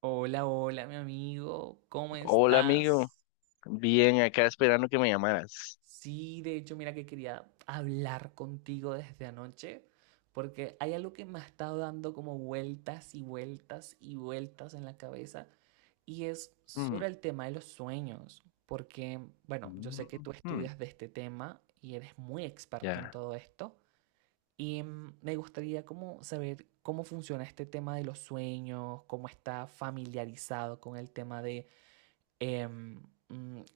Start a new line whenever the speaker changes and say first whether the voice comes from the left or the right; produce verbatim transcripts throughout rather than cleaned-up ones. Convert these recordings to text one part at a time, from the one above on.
right: Hola, hola, mi amigo, ¿cómo
left: Hola amigo,
right: estás?
left: bien acá esperando que me llamaras.
right: Sí, de hecho, mira que quería hablar contigo desde anoche, porque hay algo que me ha estado dando como vueltas y vueltas y vueltas en la cabeza, y es
left: Mm,
right: sobre el tema de los sueños, porque, bueno, yo sé que
left: mm,
right: tú
left: mm,
right: estudias de este tema y eres muy experto en
left: ya.
right: todo esto, y mm, me gustaría como saber cómo funciona este tema de los sueños, cómo está familiarizado con el tema de eh,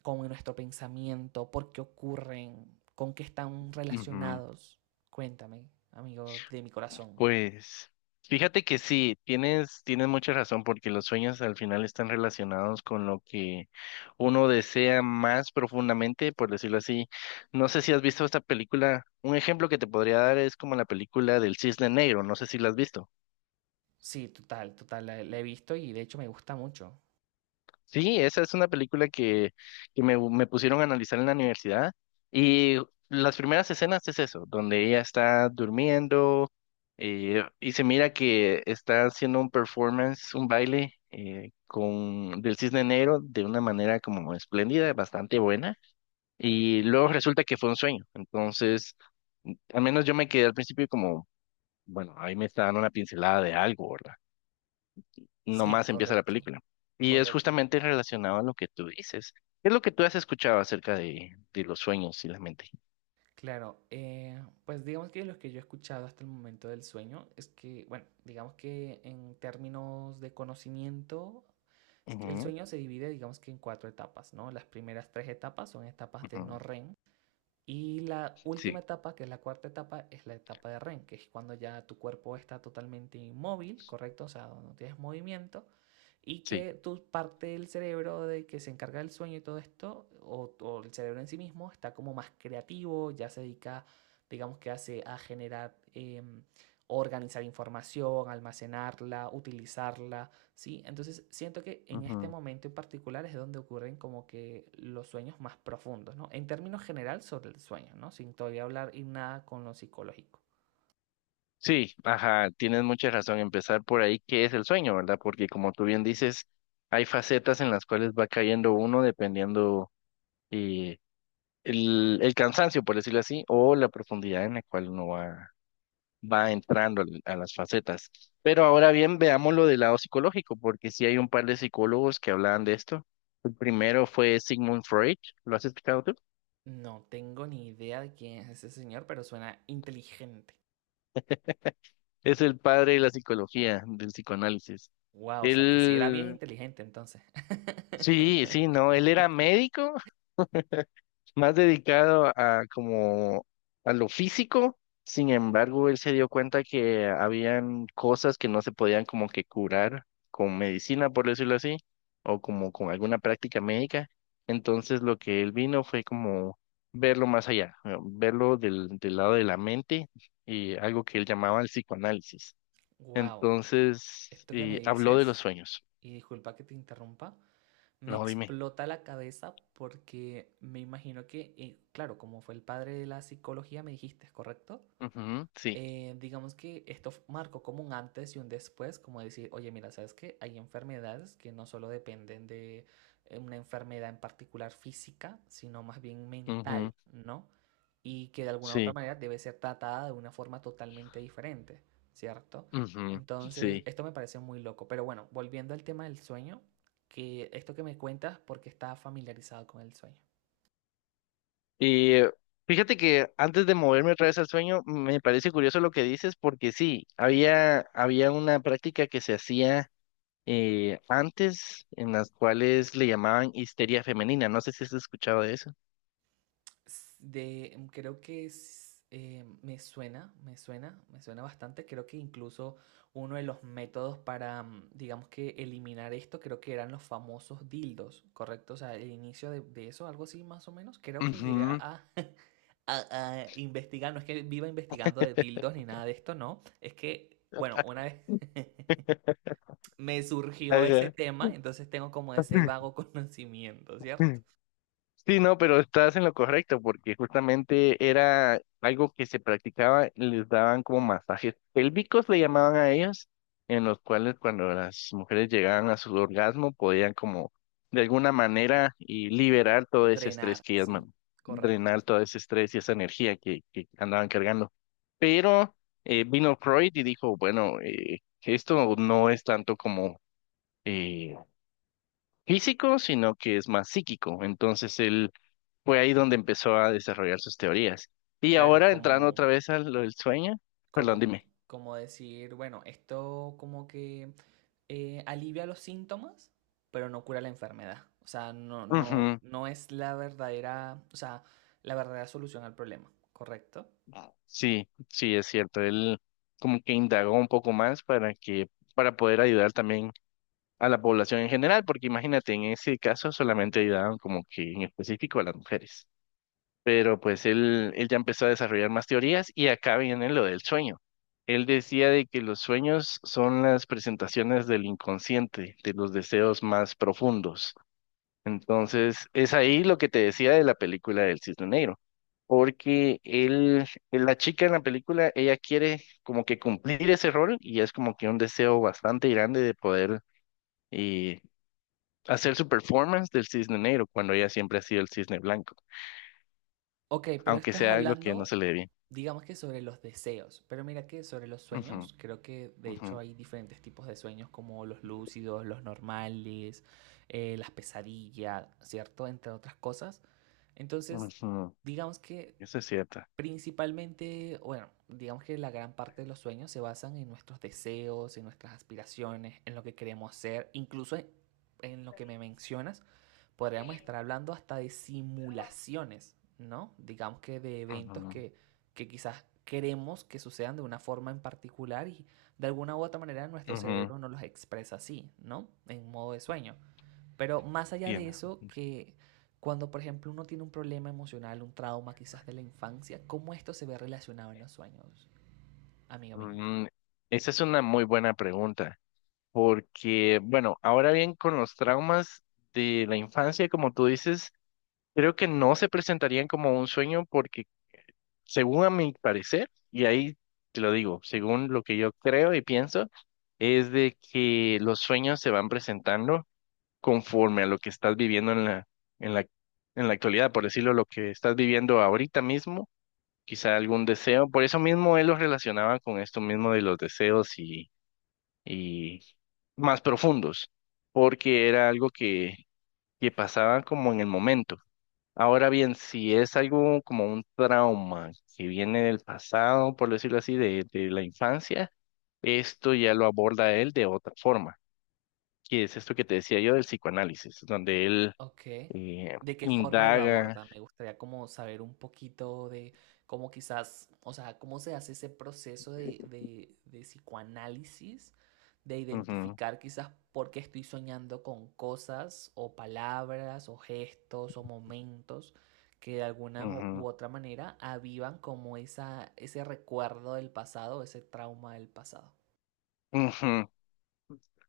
right: con nuestro pensamiento, por qué ocurren, con qué están
left: ujú.
right: relacionados. Cuéntame, amigo de mi corazón.
left: Pues fíjate que sí, tienes, tienes mucha razón porque los sueños al final están relacionados con lo que uno desea más profundamente, por decirlo así. No sé si has visto esta película. Un ejemplo que te podría dar es como la película del Cisne Negro, no sé si la has visto.
right: Sí, total, total, la, la he visto y de hecho me gusta mucho.
left: Sí, esa es una película que, que me, me pusieron a analizar en la universidad y las primeras escenas es eso, donde ella está durmiendo eh, y se mira que está haciendo un performance, un baile eh, con del Cisne Negro de una manera como espléndida, bastante buena y luego resulta que fue un sueño. Entonces, al menos yo me quedé al principio como, bueno, ahí me está dando una pincelada de algo, ¿verdad?
right: Sí,
left: Nomás empieza la
right: correcto,
left: película. Y es
right: correcto.
left: justamente relacionado a lo que tú dices. ¿Qué es lo que tú has escuchado acerca de, de los sueños y la mente?
right: Claro, eh, pues digamos que lo que yo he escuchado hasta el momento del sueño es que, bueno, digamos que en términos de conocimiento, es que el
left: Ujú,
right: sueño se divide, digamos que en cuatro etapas, ¿no? Las primeras tres etapas son etapas de no
left: ujú,
right: R E M. Y la última
left: sí,
right: etapa, que es la cuarta etapa, es la etapa de R E M, que es cuando ya tu cuerpo está totalmente inmóvil, ¿correcto? O sea, donde no tienes movimiento y
left: sí.
right: que tu parte del cerebro de que se encarga del sueño y todo esto, o, o el cerebro en sí mismo, está como más creativo, ya se dedica, digamos que hace a generar, em, organizar información, almacenarla, utilizarla, ¿sí? Entonces siento que en este
left: Ujú.
right: momento en particular es donde ocurren como que los sueños más profundos, ¿no? En términos general sobre el sueño, ¿no? Sin todavía hablar y nada con lo psicológico.
left: Sí, ajá, tienes mucha razón. Empezar por ahí, ¿qué es el sueño, verdad? Porque como tú bien dices, hay facetas en las cuales va cayendo uno dependiendo eh, el, el cansancio, por decirlo así, o la profundidad en la cual uno va va entrando al- a las facetas. Pero ahora bien, veámoslo del lado psicológico, porque sí hay un par de psicólogos que hablaban de esto. El primero fue Sigmund Freud, ¿lo has explicado tú?
right: No tengo ni idea de quién es ese señor, pero suena inteligente.
left: Es el padre de la psicología, del psicoanálisis.
right: Wow, o sea que sí era bien
left: Él,
right: inteligente entonces.
left: sí, sí, no, él era médico más dedicado a como a lo físico. Sin embargo, él se dio cuenta que habían cosas que no se podían como que curar con medicina, por decirlo así, o como con alguna práctica médica. Entonces, lo que él vino fue como verlo más allá, eh, verlo del, del lado de la mente y algo que él llamaba el psicoanálisis.
right: Wow,
left: Entonces,
right: esto que me
left: y habló de los
right: dices
left: sueños.
right: y disculpa que te interrumpa, me
left: No, dime.
right: explota la cabeza porque me imagino que, eh, claro, como fue el padre de la psicología, me dijiste, es ¿correcto?
left: Ujú, sí.
right: Eh, digamos que esto f- marcó como un antes y un después, como decir, oye, mira, ¿sabes qué? Hay enfermedades que no solo dependen de eh, una enfermedad en particular física, sino más bien mental,
left: Ujú,
right: ¿no? Y que de alguna u otra
left: sí.
right: manera debe ser tratada de una forma totalmente diferente, ¿cierto?
left: Ujú,
right: Entonces,
left: sí.
right: esto me parece muy loco. Pero bueno, volviendo al tema del sueño, que esto que me cuentas, porque está familiarizado con el sueño.
left: Y eh, fíjate que antes de moverme otra vez al sueño, me parece curioso lo que dices, porque sí, había, había una práctica que se hacía eh, antes, en las cuales le llamaban histeria femenina. No sé si has escuchado de eso.
right: s- De, mm, creo que es, eh, me suena, me suena, me suena bastante. Creo que incluso uno de los métodos para, mm, digamos que eliminar esto, creo que eran los famosos dildos, ¿correcto? O sea, el inicio de, de eso, algo así más o menos. Creo que llegué
left: Ujú.
right: a, a, a investigar, no es que viva investigando de dildos ni nada de esto, no. Es que, bueno, una vez me surgió ese
left: Ajá.
right: tema, entonces tengo como ese vago conocimiento, ¿cierto?
left: Sí, no, pero estás en lo correcto, porque justamente era algo que se practicaba, les daban como masajes pélvicos, le llamaban a ellos, en los cuales cuando las mujeres llegaban a su orgasmo podían como de alguna manera y liberar todo ese
right: Drenar,
left: estrés que ellas,
right: ¿sí?
left: man-
right: Correcto.
left: drenar todo ese estrés y esa energía que, que andaban cargando. Pero eh, vino Freud y dijo, bueno, eh, esto no es tanto como eh, físico, sino que es más psíquico. Entonces él fue ahí donde empezó a desarrollar sus teorías. Y
right: Claro,
left: ahora entrando
right: como,
left: otra vez a lo del sueño,
right: como,
left: perdón, dime.
right: como decir, bueno, esto como que eh, alivia los síntomas, pero no cura la enfermedad. O sea, no, no,
left: Ujú,
right: no es la verdadera, o sea, la verdadera solución al problema, ¿correcto?
left: sí, sí, es cierto. Él como que indagó un poco más para que, para poder ayudar también a la población en general, porque imagínate, en ese caso solamente ayudaban como que en específico a las mujeres. Pero pues él, él ya empezó a desarrollar más teorías y acá viene lo del sueño. Él decía de que los sueños son las presentaciones del inconsciente, de los deseos más profundos. Entonces, es ahí lo que te decía de la película del Cisne Negro, porque él, eh, la chica en la película, ella quiere como que cumplir ese rol y es como que un deseo bastante grande de poder y hacer su performance del Cisne Negro cuando ella siempre ha sido el Cisne Blanco,
right: Ok, pero
left: aunque
right: esto es
left: sea algo que no se
right: hablando,
left: le dé bien.
right: digamos que sobre los deseos, pero mira que sobre los
left: Ujú,
right: sueños, creo que de
left: ujú,
right: hecho hay diferentes tipos de sueños como los lúcidos, los normales, eh, las pesadillas, ¿cierto? Entre otras cosas. Entonces,
left: ujú,
right: digamos que
left: eso es cierto.
right: principalmente, bueno, digamos que la gran parte de los sueños se basan en nuestros deseos, en nuestras aspiraciones, en lo que queremos ser, incluso en, en lo que me mencionas, podríamos estar hablando hasta de simulaciones, ¿no? Digamos que de eventos que, que quizás queremos que sucedan de una forma en particular y de alguna u otra manera nuestro
left: Ujú, ujú,
right: cerebro nos los expresa así, ¿no? En modo de sueño. Pero más allá de
left: tiene-
right: eso, que cuando por ejemplo uno tiene un problema emocional, un trauma quizás de la infancia, ¿cómo esto se ve relacionado en los sueños, amigo mío?
left: mm, esa es una muy buena pregunta. Porque, bueno, ahora bien, con los traumas de la infancia, como tú dices, creo que no se presentarían como un sueño porque, según a mi parecer, y ahí te lo digo, según lo que yo creo y pienso, es de que los sueños se van presentando conforme a lo que estás viviendo en la, en la, en la actualidad, por decirlo, lo que estás viviendo ahorita mismo, quizá algún deseo, por eso mismo él los relacionaba con esto mismo de los deseos y más profundos, porque era algo que, que pasaba como en el momento. Ahora bien, si es algo como un trauma que viene del pasado, por decirlo así, de, de la infancia, esto ya lo aborda él de otra forma, que es esto que te decía yo del psicoanálisis, donde él
right: Ok.
left: eh,
right: ¿De qué forma lo
left: indaga.
right: aborda? Me gustaría como saber un poquito de cómo quizás, o sea, cómo se hace ese proceso de, de, de psicoanálisis, de
left: Ujú,
right: identificar quizás por qué estoy soñando con cosas o palabras o gestos o momentos que de alguna u u
left: ujú,
right: otra manera avivan como esa, ese recuerdo del pasado, ese trauma del pasado.
left: ujú.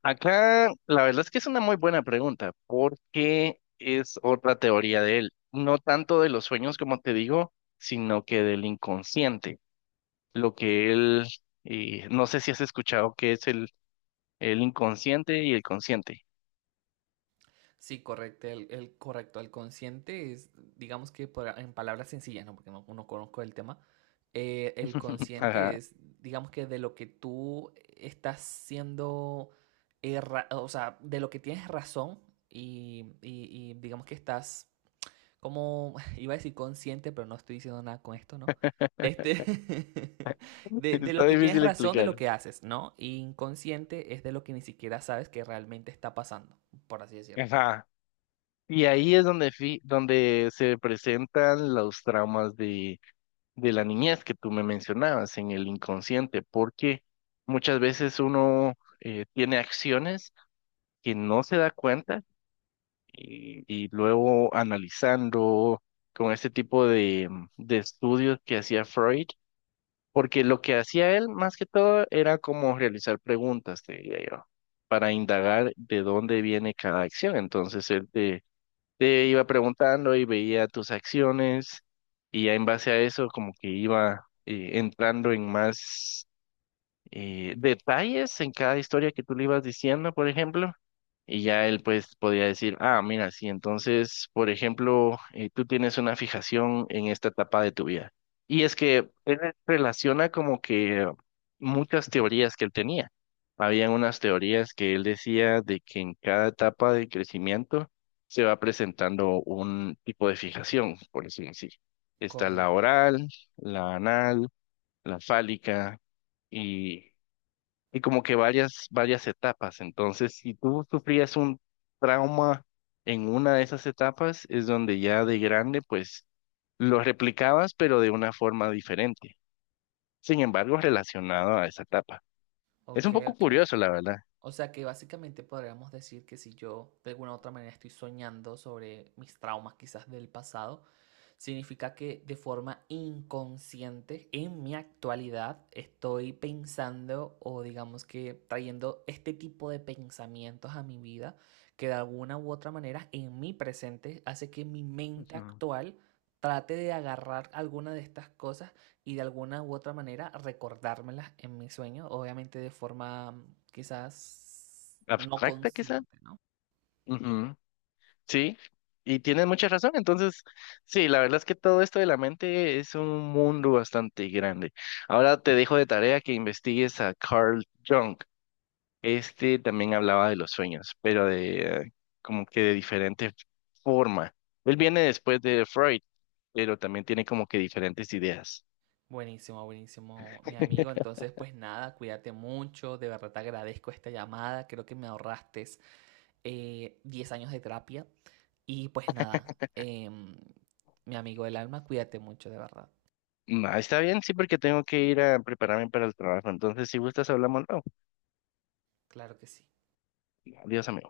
left: Acá, la verdad es que es una muy buena pregunta, porque es otra teoría de él, no tanto de los sueños, como te digo, sino que del inconsciente. Lo que él, eh, no sé si has escuchado que es el, el inconsciente y el consciente.
right: Sí, correcto. El, el correcto, el consciente es, digamos que por- en palabras sencillas, ¿no? Porque no, no conozco el tema. Eh, el consciente
left: Ajá,
right: es, digamos que de lo que tú estás siendo, erra- o sea, de lo que tienes razón y, y- y digamos que estás como, iba a decir consciente, pero no estoy diciendo nada con esto, ¿no? Este, de, de
left: está
right: lo que tienes
left: difícil
right: razón, de lo
left: explicar.
right: que haces, ¿no? Y inconsciente es de lo que ni siquiera sabes que realmente está pasando, por así decirlo.
left: Ajá. Y ahí es donde, fi- donde se presentan los traumas de la niñez que tú me mencionabas en el inconsciente, porque muchas veces uno eh, tiene acciones que no se da cuenta y, y luego analizando con este tipo de, de estudios que hacía Freud, porque lo que hacía él más que todo era como realizar preguntas, te diría yo, para indagar de dónde viene cada acción. Entonces él te te iba preguntando y veía tus acciones y ya en base a eso como que iba eh, entrando en más eh, detalles en cada historia que tú le ibas diciendo, por ejemplo, y ya él pues podía decir, ah, mira, sí, entonces, por ejemplo, eh, tú tienes una fijación en esta etapa de tu vida. Y es que él relaciona como que muchas teorías que él tenía. Habían unas teorías que él decía de que en cada etapa de crecimiento se va presentando un tipo de fijación, por decirlo así. Está la
right: Correcto.
left: oral, la anal, la fálica y y como que varias, varias etapas. Entonces, si tú sufrías un trauma en una de esas etapas, es donde ya de grande, pues lo replicabas, pero de una forma diferente. Sin embargo, relacionado a esa etapa. Es
right: Ok,
left: un poco
right: ok.
left: curioso, la verdad.
right: O sea que básicamente podríamos decir que si yo de alguna u otra manera estoy soñando sobre mis traumas quizás del pasado, significa que de forma inconsciente en mi actualidad estoy pensando o digamos que trayendo este tipo de pensamientos a mi vida que de alguna u otra manera en mi presente hace que mi mente
left: Ujú.
right: actual trate de agarrar alguna de estas cosas y de alguna u otra manera recordármelas en mis sueños, obviamente de forma mm, quizás no
left: Abstracta, quizá.
right: consciente, ¿no?
left: Ujú, sí, y tienes mucha razón. Entonces, sí, la verdad es que todo esto de la mente es un mundo bastante grande. Ahora te dejo de tarea que investigues a Carl Jung. Este también hablaba de los sueños, pero de eh, como que de diferente forma. Él viene después de Freud, pero también tiene como que diferentes ideas.
right: Buenísimo, buenísimo, mi amigo. Entonces, pues nada, cuídate mucho. De verdad te agradezco esta llamada. Creo que me ahorraste eh, diez años de terapia. Y pues nada, em, mi amigo del alma, cuídate mucho, de verdad.
left: Ma, está bien, sí, porque tengo que ir a prepararme para el trabajo. Entonces, si gustas, hablamos luego.
right: Claro que sí.
left: Adiós, amigo.